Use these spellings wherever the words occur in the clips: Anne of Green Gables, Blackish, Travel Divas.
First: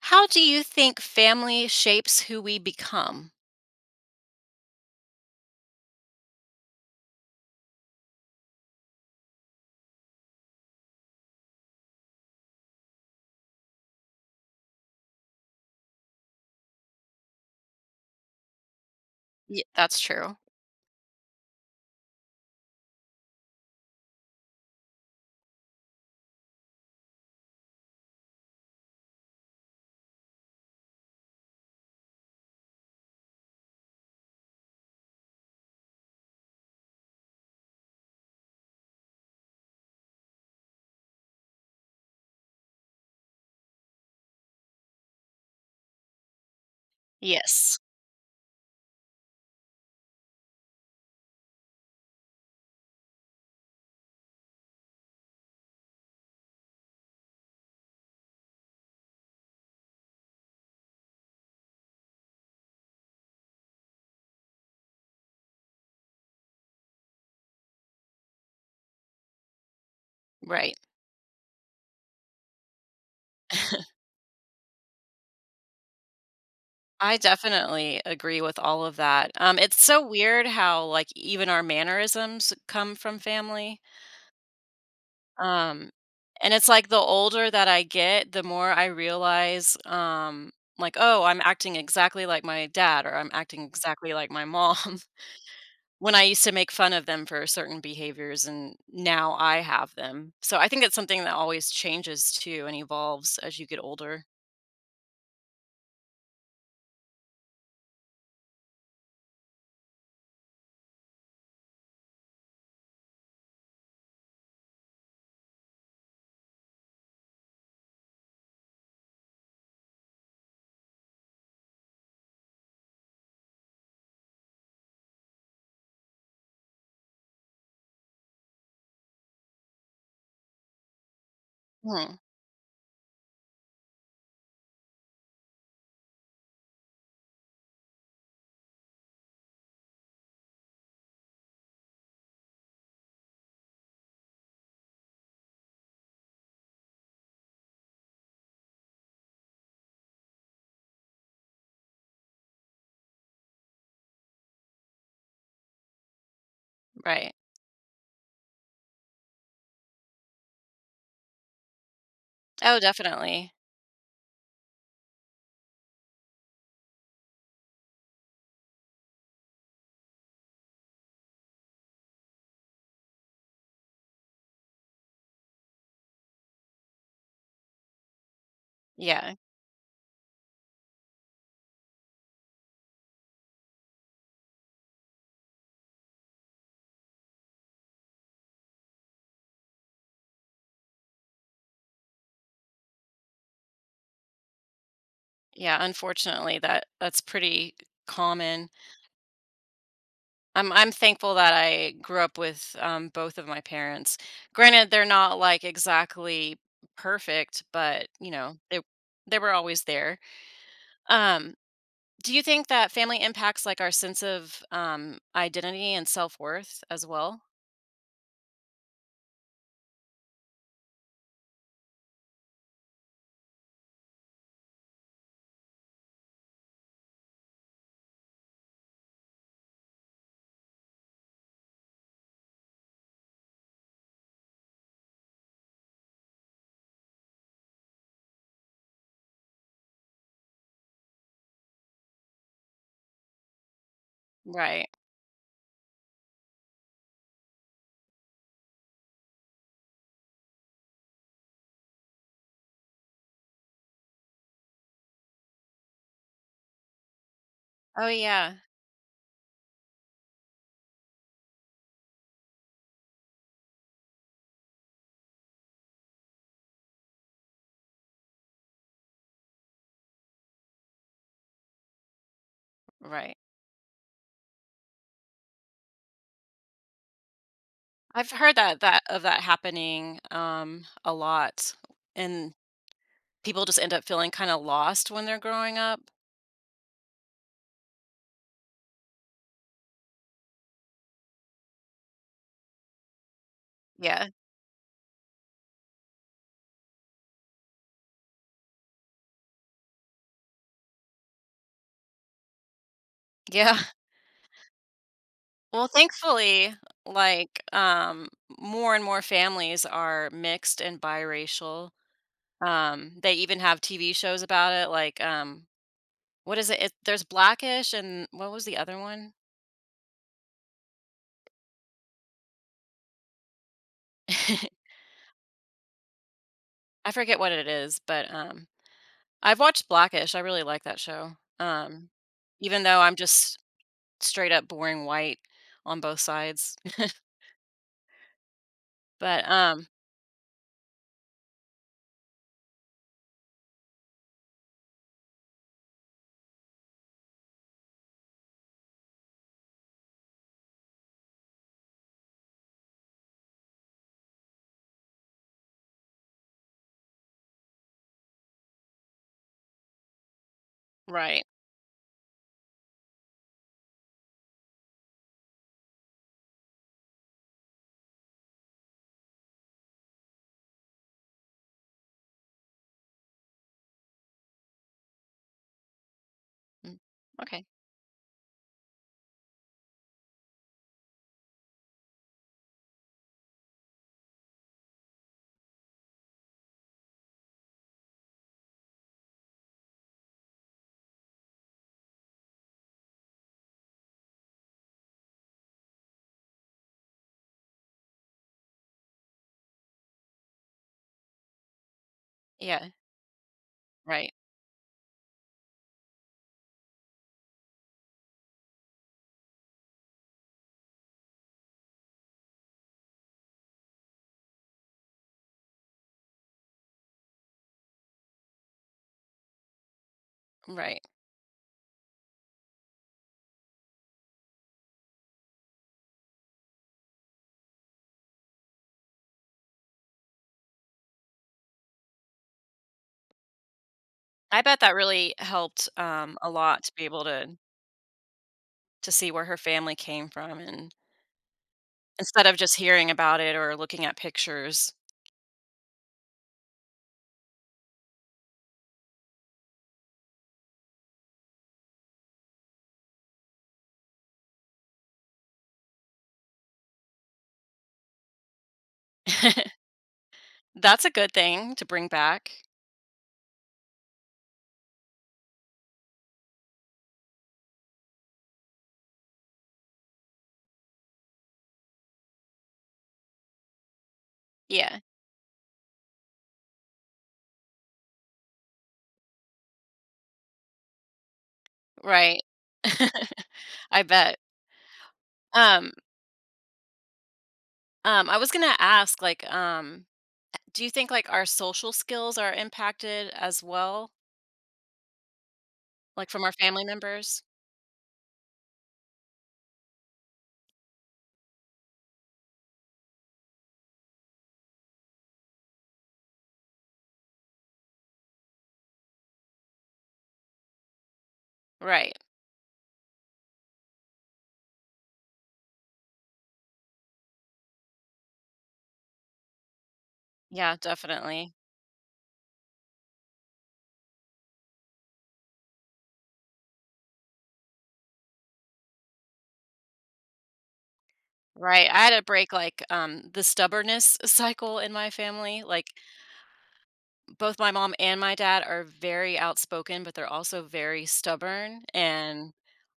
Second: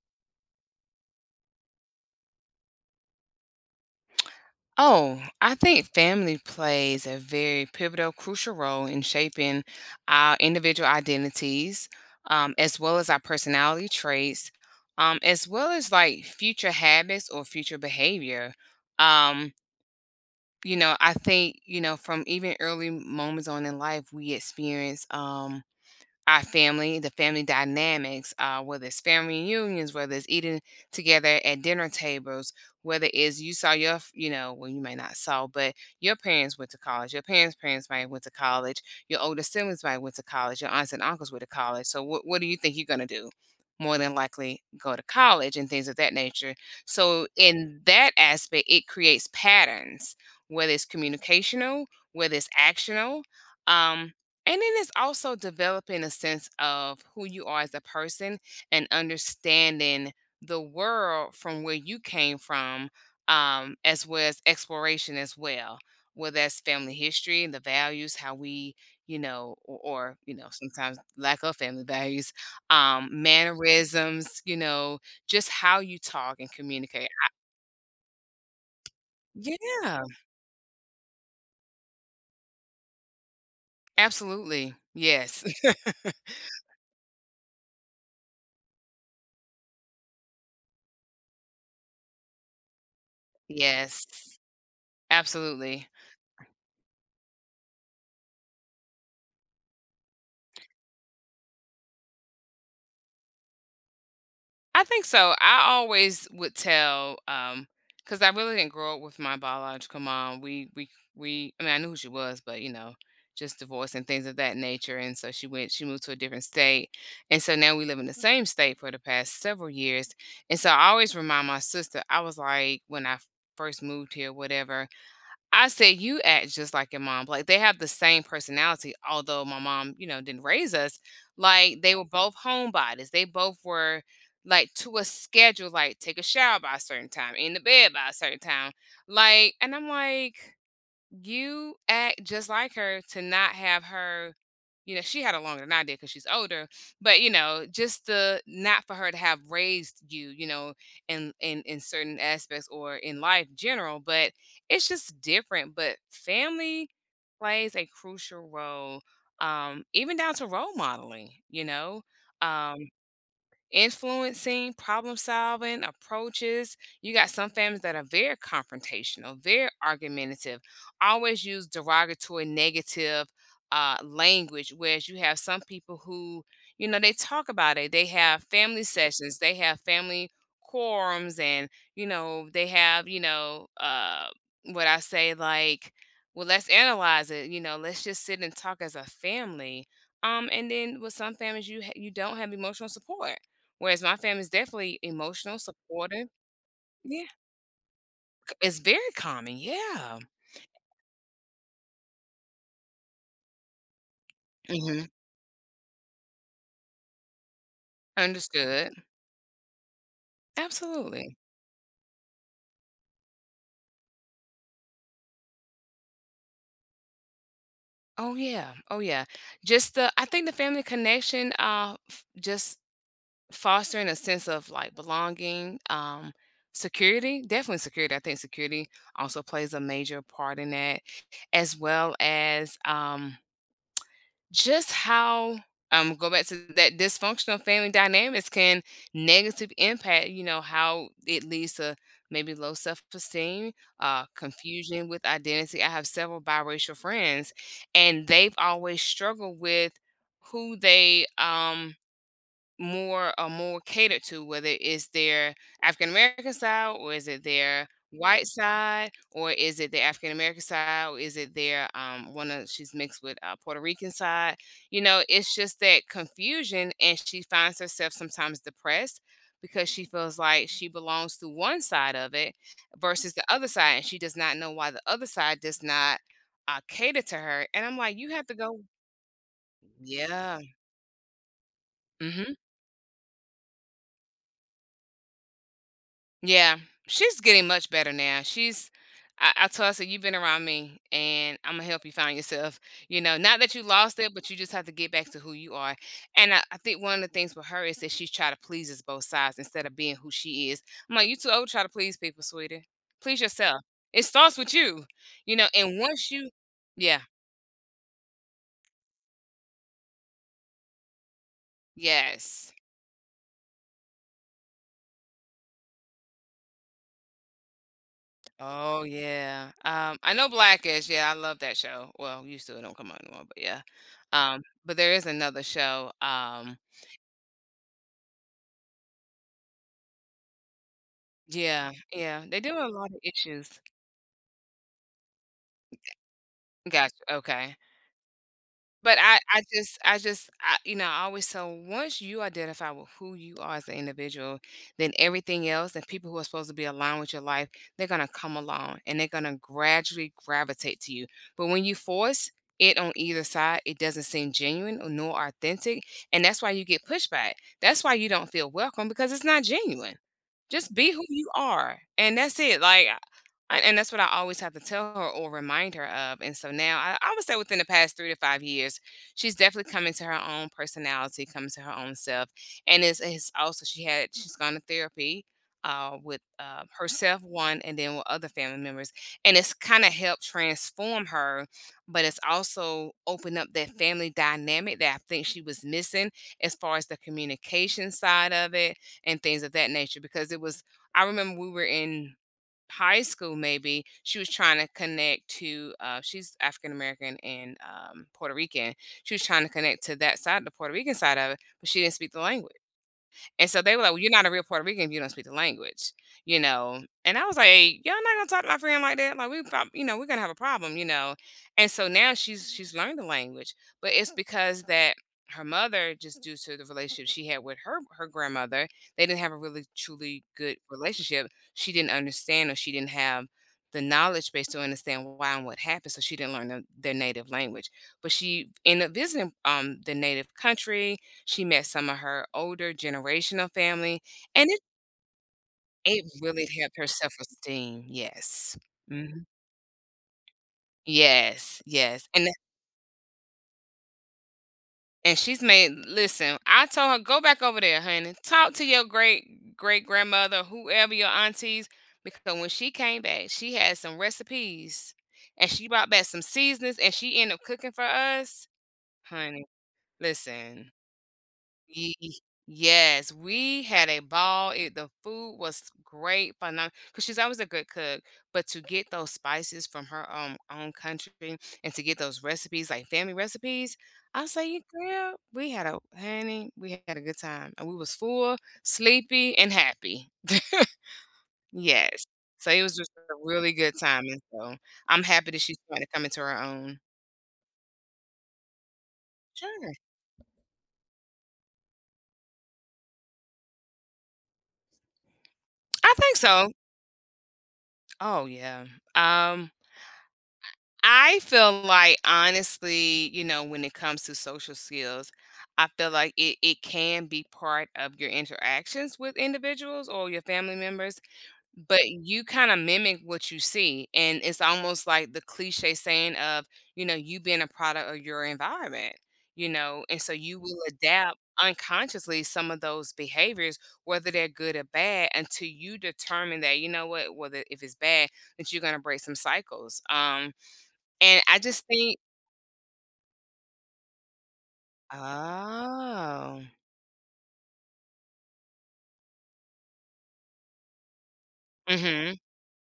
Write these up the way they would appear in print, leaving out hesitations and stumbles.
How do you think family shapes who we become? Oh, I think family plays a very pivotal, crucial role in shaping our individual identities, as well as our personality traits, as well as like future habits or future behavior. Um, Ye That's true. I think, from even early moments on in life, we experience. Our family, the family dynamics, whether it's family reunions, whether it's eating together at dinner tables, whether it's you saw your, you know, well, you may not saw, but your parents went to college, your parents' parents might went to college, your older siblings might went to college, your aunts and uncles went to college. So what do you think you're gonna do? More than likely go to college and things of that nature. So Yes. in that aspect, it creates patterns, whether it's communicational, whether it's actional. Um, and then it's also developing a sense of who you are as a person and understanding the world from where you came from, as well as exploration as well, whether that's family history, the values, how we, you know, or you know, Right. sometimes lack of family values, mannerisms, just how you talk and communicate. I definitely agree with all of that. It's so Yeah, weird how, even our mannerisms come from family. absolutely. Yes. Um, and it's like the older that I get, the more I realize, like, "Oh, I'm acting exactly like my dad," or "I'm acting exactly like yes. my mom." Absolutely. When I used to make fun of them for certain behaviors, and now I have them. So I think it's something that always changes too and evolves as you get older. I think so. I always would tell, because I really didn't grow up with my biological mom. We I mean, I knew who she was, but, you know, just divorce and things of that nature, and so she moved to a different state, and so now we live in the same state for the past several years, and so I always remind my sister. I was like, when I first moved here, whatever, I said, "You act just like your mom." Like, they have the same personality, although my mom, you know, didn't raise us. Like, they were Mhm, both homebodies. They both were like to a schedule, like take a shower by a certain time, in the bed by a certain time. Like, and I'm like, you act just like her to not have her, you know. She had a longer than I did because she's older, but you know, just the not for her to have raised you, you know, in certain aspects or in life general, but it's just different. But family right. plays a crucial role, um, even down to role modeling, you know, um, Oh, definitely. influencing, problem solving approaches. You got some families that are very confrontational, very argumentative, always use derogatory, negative, language. Whereas you have some people who, you know, they talk about it. They have family Yeah, sessions, they have family quorums, and, you know, they have, you know, what I say, like, well, let's analyze it. You know, let's just sit and talk as a family. And then with some families, you you don't have emotional support. Whereas my family's definitely emotional, yeah, supportive. unfortunately, that's Yeah, pretty c common. it's very common, yeah. I'm thankful that I grew up with, both of my parents. Granted, they're Mhm. not, like, exactly perfect, but, you know, they Understood. they were always there. Absolutely. Um, do you think that family impacts like our sense of identity and self worth as well? Oh, yeah. Oh, yeah. Just the, I think the family connection, f just fostering a sense of, like, belonging, security, definitely security. I think security also plays a major part in that, as well as, just how, go back to that. Dysfunctional family dynamics can negative impact, you know, how it leads to maybe low self-esteem, Right. confusion with identity. I have several biracial friends, and they've always struggled with who they, more catered to, whether it's their African American side, or is it their Oh white yeah. side, or is it the African American side, or is it their, one of, she's mixed with, Puerto Rican side. You know, it's just that confusion, and she finds herself sometimes depressed because she feels like she belongs to one side of it versus Right. the other side, and she does not know why the other side does not, cater to her. And I'm like, I've you have to heard that go. that of that happening Yeah. A lot, and Mhm. people just end up feeling kind of lost when they're growing up. Yeah, she's getting much better now. I told her, I said, "You've been around me and I'm gonna help you find yourself. You know, not that you lost Yeah. it, but you just have to get back to who you are." And I think one of the things with her is that she's trying to please us both sides instead of being who she is. I'm like, "You too old to try to please people, sweetie. Please Yeah. yourself." It starts with you. You know, Well, and once you, thankfully, yeah, like more and more families are mixed and biracial. yes. They even have TV shows about it. Like, what is it? There's Blackish, and what was the other Oh one? yeah. I know Blackish. Yeah, I love that show. Well, used to. It don't come out anymore, but yeah. But there is another show. I forget what it is, but, I've watched Blackish. I really like that show, Yeah, um, yeah. They do even a though lot I'm of just issues. straight up boring white on both sides. Gotcha. Okay. But But, I um, just I just I you know, I always, so once you identify with who you are as an individual, then everything else, and people who are supposed to be aligned with your life, they're gonna come along and they're gonna gradually gravitate to you. But when you force it on either side, it doesn't seem genuine or nor authentic, and that's why you get pushback. That's why you don't feel welcome, because it's not genuine. Just be who right. you are, and that's it. Like I and that's what I always have to tell her or remind her of. And so now I would say within the past 3 to 5 years, she's definitely coming to her own personality, coming to her own self, and it's also, she's gone to therapy, with, Mm. herself, Okay. one, and then with other family members, and it's kinda helped transform her, but it's also opened up that family dynamic that I think she was missing as far as the communication side of it and things of that nature, because it was, I remember we were in high school, maybe. She was trying to connect to, she's African American and, Puerto Rican. She was trying to connect to that side, the Puerto Rican side of it, but she didn't speak the language, Yeah. and so they were like, "Well, you're Right. not a real Puerto Rican if you don't speak the language," you know? And I was like, "Hey, Y'all not gonna talk to my friend like that. Like, we prob you know, we're gonna have a problem," you know? And so now she's learned the language, but it's because that her mother, just due to the relationship she had with her grandmother, they didn't have a really truly good Right. relationship. She didn't understand, or she didn't have the knowledge base to understand why and what happened, so she didn't learn the, their native language. But she ended up visiting, the native country. She met some of her older generational family, I and bet it that really helped, it a really lot to helped be her able self-esteem, yes. to see where Mhm. her family came from and Yes, yes, instead and of just hearing about it or looking at pictures. She's made, listen, I told her, "Go back over there, honey. Talk to your great-great-grandmother, whoever your aunties," because when she came back, she had some recipes, and she brought back some seasonings, and she ended up cooking for us. Honey, listen. That's a good thing to bring Ye back. yes, we had a ball. It The food was great, phenomenal, because she's always a good cook, but to get those spices from her, own country, and to get those recipes, like family recipes, I say, "You Yeah. girl, we had a honey, we had a good time, and we was full, sleepy, and happy." Yes. Right. So it was just a really good I time. bet. And so I'm happy that she's Um trying to come into her own. I was gonna ask, like, Sure. Do you think like our social skills are impacted as well, I like think from our so. family members? Oh, yeah. Um I feel like, honestly, you know, when it comes to social skills, I feel like it can be part of your interactions with individuals or your family members, but Right. you kind of mimic what you see. And it's almost like the cliche saying of, you know, you being a product of your environment, you know, and so you Yeah, will adapt definitely. unconsciously some of those behaviors, whether they're good or bad, until you determine that, you know what, whether if it's bad, that you're gonna break some cycles. And I just Right. I had think. to break like the stubbornness cycle in my family. Like Oh. both my mom and my dad are very outspoken, but they're also very stubborn Mm. Mhm. and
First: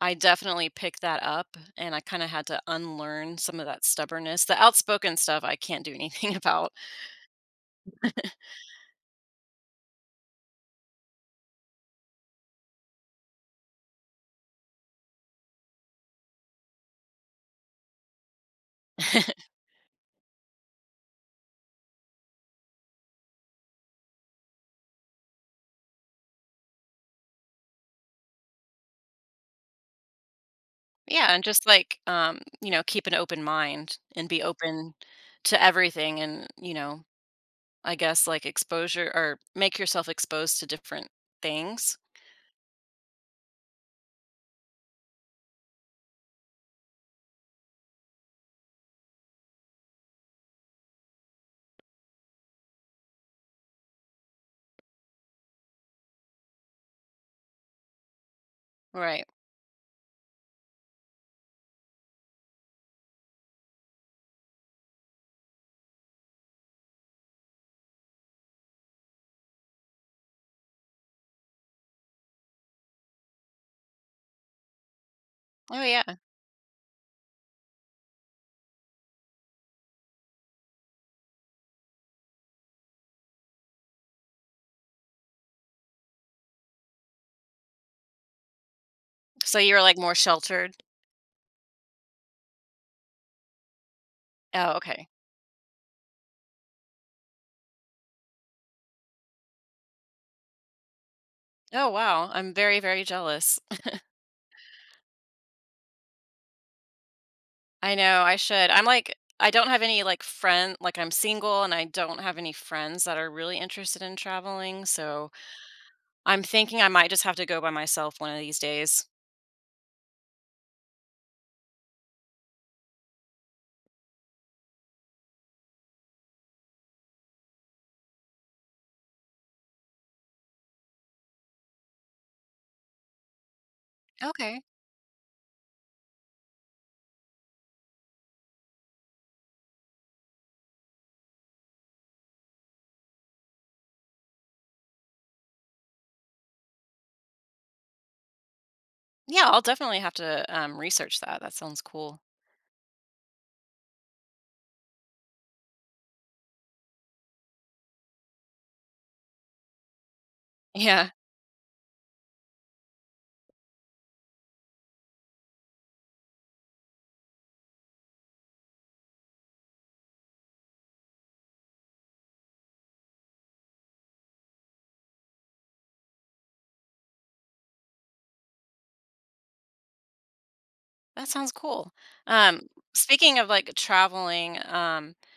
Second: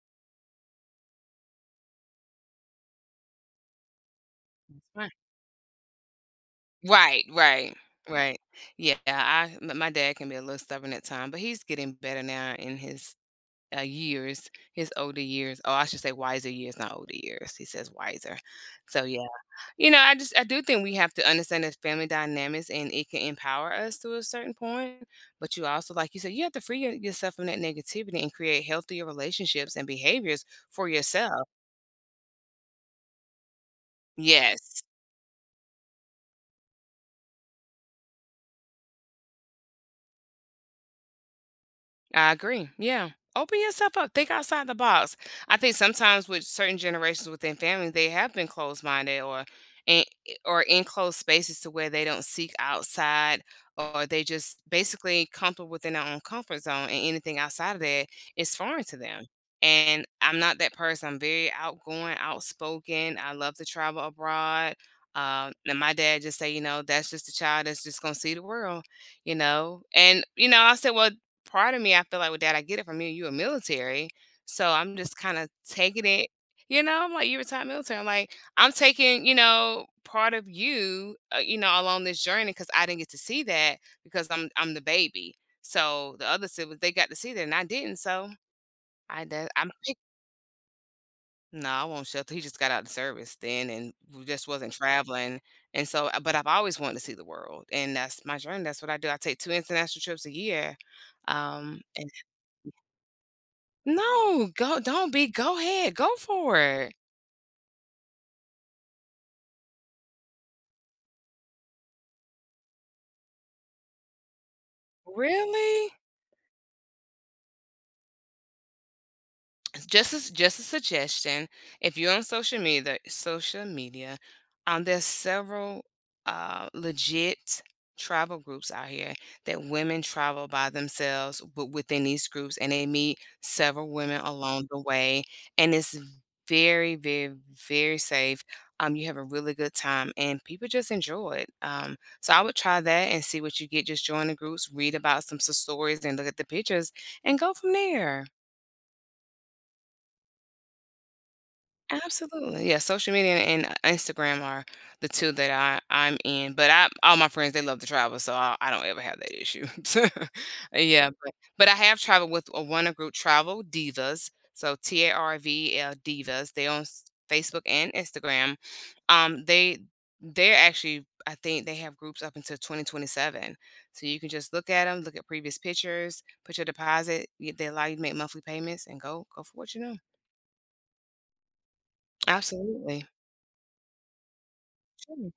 I definitely picked that up and I kind of had to unlearn some of that stubbornness. The Right. outspoken stuff I can't do anything about. Right, right, right. Yeah, I m my dad can be a little stubborn at times, but he's getting better now in his, years, his older years. Oh, I should say wiser years, not older years. He says wiser. So, yeah. You know, I just I do think we have to understand the family dynamics, and it can empower us to a certain point, but you also, like you said, you have to free yourself from that negativity and create healthier relationships and behaviors for Yeah, and yourself. just like, you know, keep an open mind and be Yes. open to everything and, you know, I guess like exposure or make yourself exposed to different things. I agree. Yeah. Open yourself up. Think outside the box. I think sometimes with certain generations within family, they have been closed minded or in closed spaces to where they don't seek outside, or they just basically comfortable within their own comfort zone, and anything outside of that is foreign to Right. them. And I'm not that person. I'm very outgoing, outspoken. I love to travel abroad. And my dad just say, that's just a child that's just gonna see the world. And I said, well, part of me, I feel like, "Well, dad, I get it from you. You a military." So I'm just kinda Oh yeah. taking it. I'm like, "You retired military." I'm like, "I'm taking, part of you, along this journey, because I didn't get to see that because I'm the baby." So the other siblings, they got to see that and I didn't, so I d So I'm you're like pick more sheltered. No, I won't shelter. He just got out of service then and w just wasn't Oh, okay. traveling, and so but I've always wanted to see the world, and that's my journey. That's what I do. I take 2 international trips a year, um, Oh and wow. I'm very, very jealous. no, go don't be, go ahead, go for it. I know, I should. I'm like I don't have any like friend like I'm single and I don't have any friends that are really interested in traveling, so Really? I'm thinking I might just have to go by myself one of these days. Just a suggestion. If you're on social media, social media, there's several legit travel groups out here that women travel by themselves within these groups, and they meet several women Okay. along the way, and it's very, very, very safe. You have a really good time, and people just enjoy it. So I would try that and see what you get. Just join the groups, read about some stories, and look at the pictures, and go from there. Yeah, I'll definitely have to, research that, that sounds cool. Absolutely. Yeah, social media and Instagram are the 2 that I'm in, but I all my friends, they love to travel, so I don't ever have that issue. Yeah, Yeah, but I have traveled with a want group, Travel Divas, so TARVL Divas. They're on s Facebook and Instagram. They they're actually, I think they have groups up until 2027, so you can just look at them, look at previous pictures, put your deposit. Y They allow you to make monthly payments, and go for what you know. that sounds cool. Um, Absolutely. speaking of, like, traveling, Sure.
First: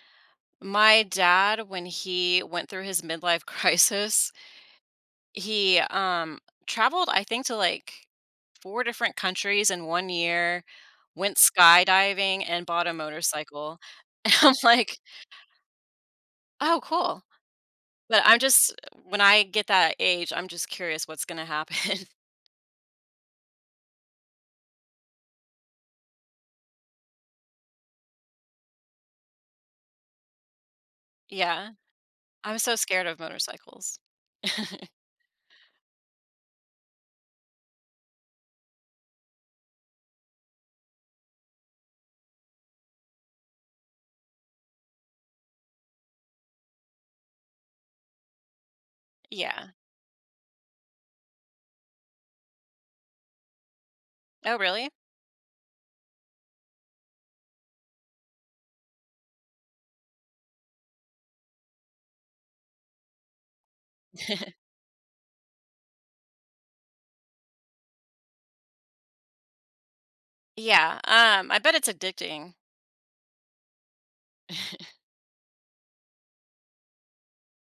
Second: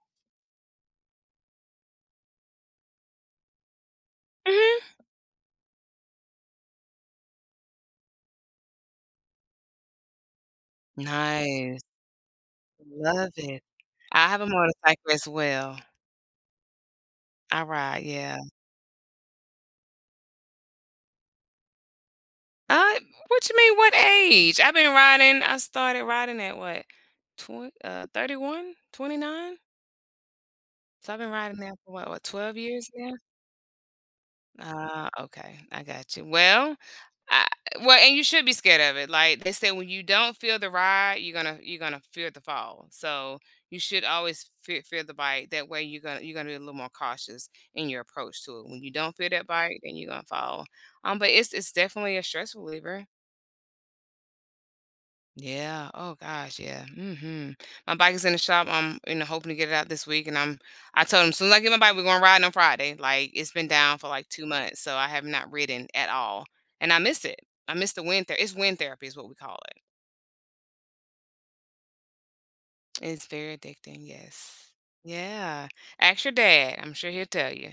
my dad, when he went through his midlife crisis, Mhm. he, traveled, I think, to, like, 4 different countries in 1 year, went Nice. skydiving, and bought a Love it. motorcycle, I and have a I'm like, motorcycle as well. "Oh, cool." I ride, But I'm yeah. just when I get that age, I'm just curious what's gonna happen. Uh, what you mean, what age? I've been riding, I started riding at what? Twen 31, 29. So I've been riding Yeah. now for what, 12 I'm so years scared now? of motorcycles. Ah, okay. I got you. Well, I and you should be scared of it. Like they said, when you don't feel the ride, you're gonna fear the fall. So you should always fear the bite. That way, you're gonna be a little more cautious in your approach to it. When you don't feel that Yeah. bite, then you're gonna fall. But it's definitely a stress reliever. Oh, really? Yeah. Oh gosh. Yeah. Mm-hmm. My bike is in the shop. I'm, hoping to get it out this week. I told him, as soon as I get my bike, we're going riding on Friday. Like it's been down for like two months, so I have not ridden at all, and I miss it. I miss the wind there. It's wind therapy, is what we call it. Yeah, I bet it's addicting. It's very addicting. Yes. Yeah. Ask your dad. I'm sure he'll tell you.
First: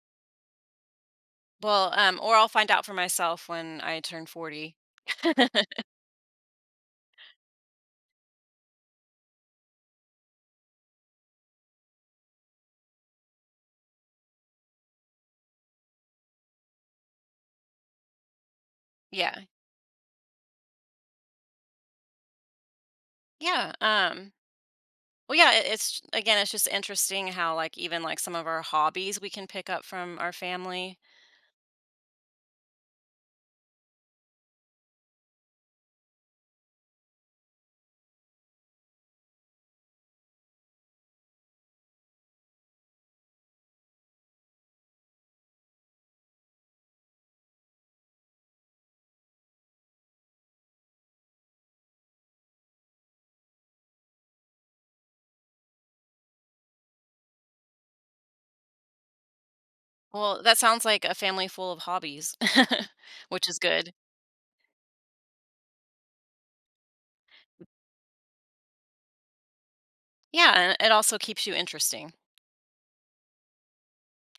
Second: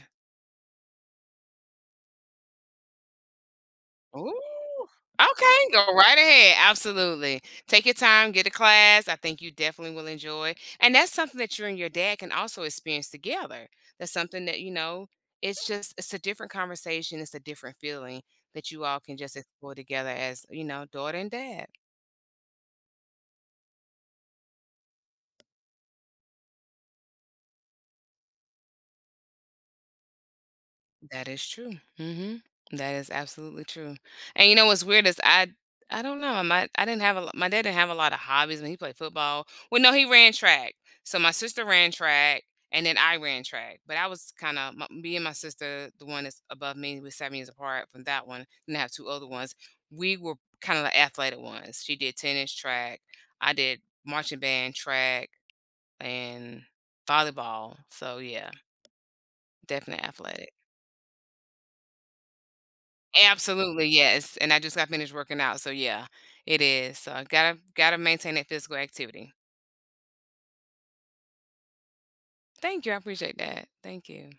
Well, or I'll find out for myself when I turn 40. Ooh, okay, go right ahead. Absolutely. Take your time, get a class. I think you definitely will enjoy. And that's something that you and your dad can also experience together. That's something that, it's a different conversation, it's a different feeling that you all can just Yeah. explore together as, you know, daughter and dad. Yeah, well, yeah, it's again, it's just interesting how, like, even, like, some of our hobbies we can pick up from our family. That is true. Mhm. That is absolutely true. And you know what's weird is I don't know. My dad didn't have a lot of hobbies when he played football. Well, no, he ran track. So my sister ran track, and then I ran track. But I was kind of, me and my sister, the one that's above me, we're 7 years apart from that one. And I have two older ones. We were kind of the athletic ones. She did tennis, track. I did marching band, track, and volleyball. So yeah, definitely Well, athletic. that sounds like a family full of hobbies, which is Absolutely, good. yes, and I just got finished working out, so yeah, it is. So I gotta maintain that physical activity. Yeah, and it also keeps you interesting. Thank you, I appreciate that. Thank you.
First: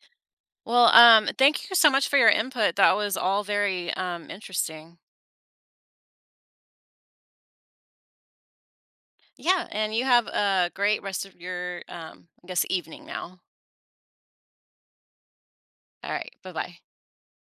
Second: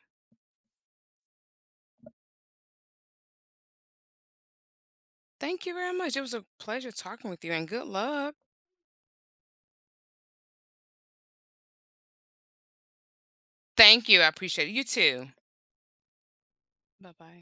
Well, thank you so much for your input. That was all very, interesting. Thank you very much. It was a pleasure talking with you, and good luck. Yeah, and you have a great rest of your, I guess, evening now. Thank you, I appreciate it. You too. All right, bye bye. Bye bye.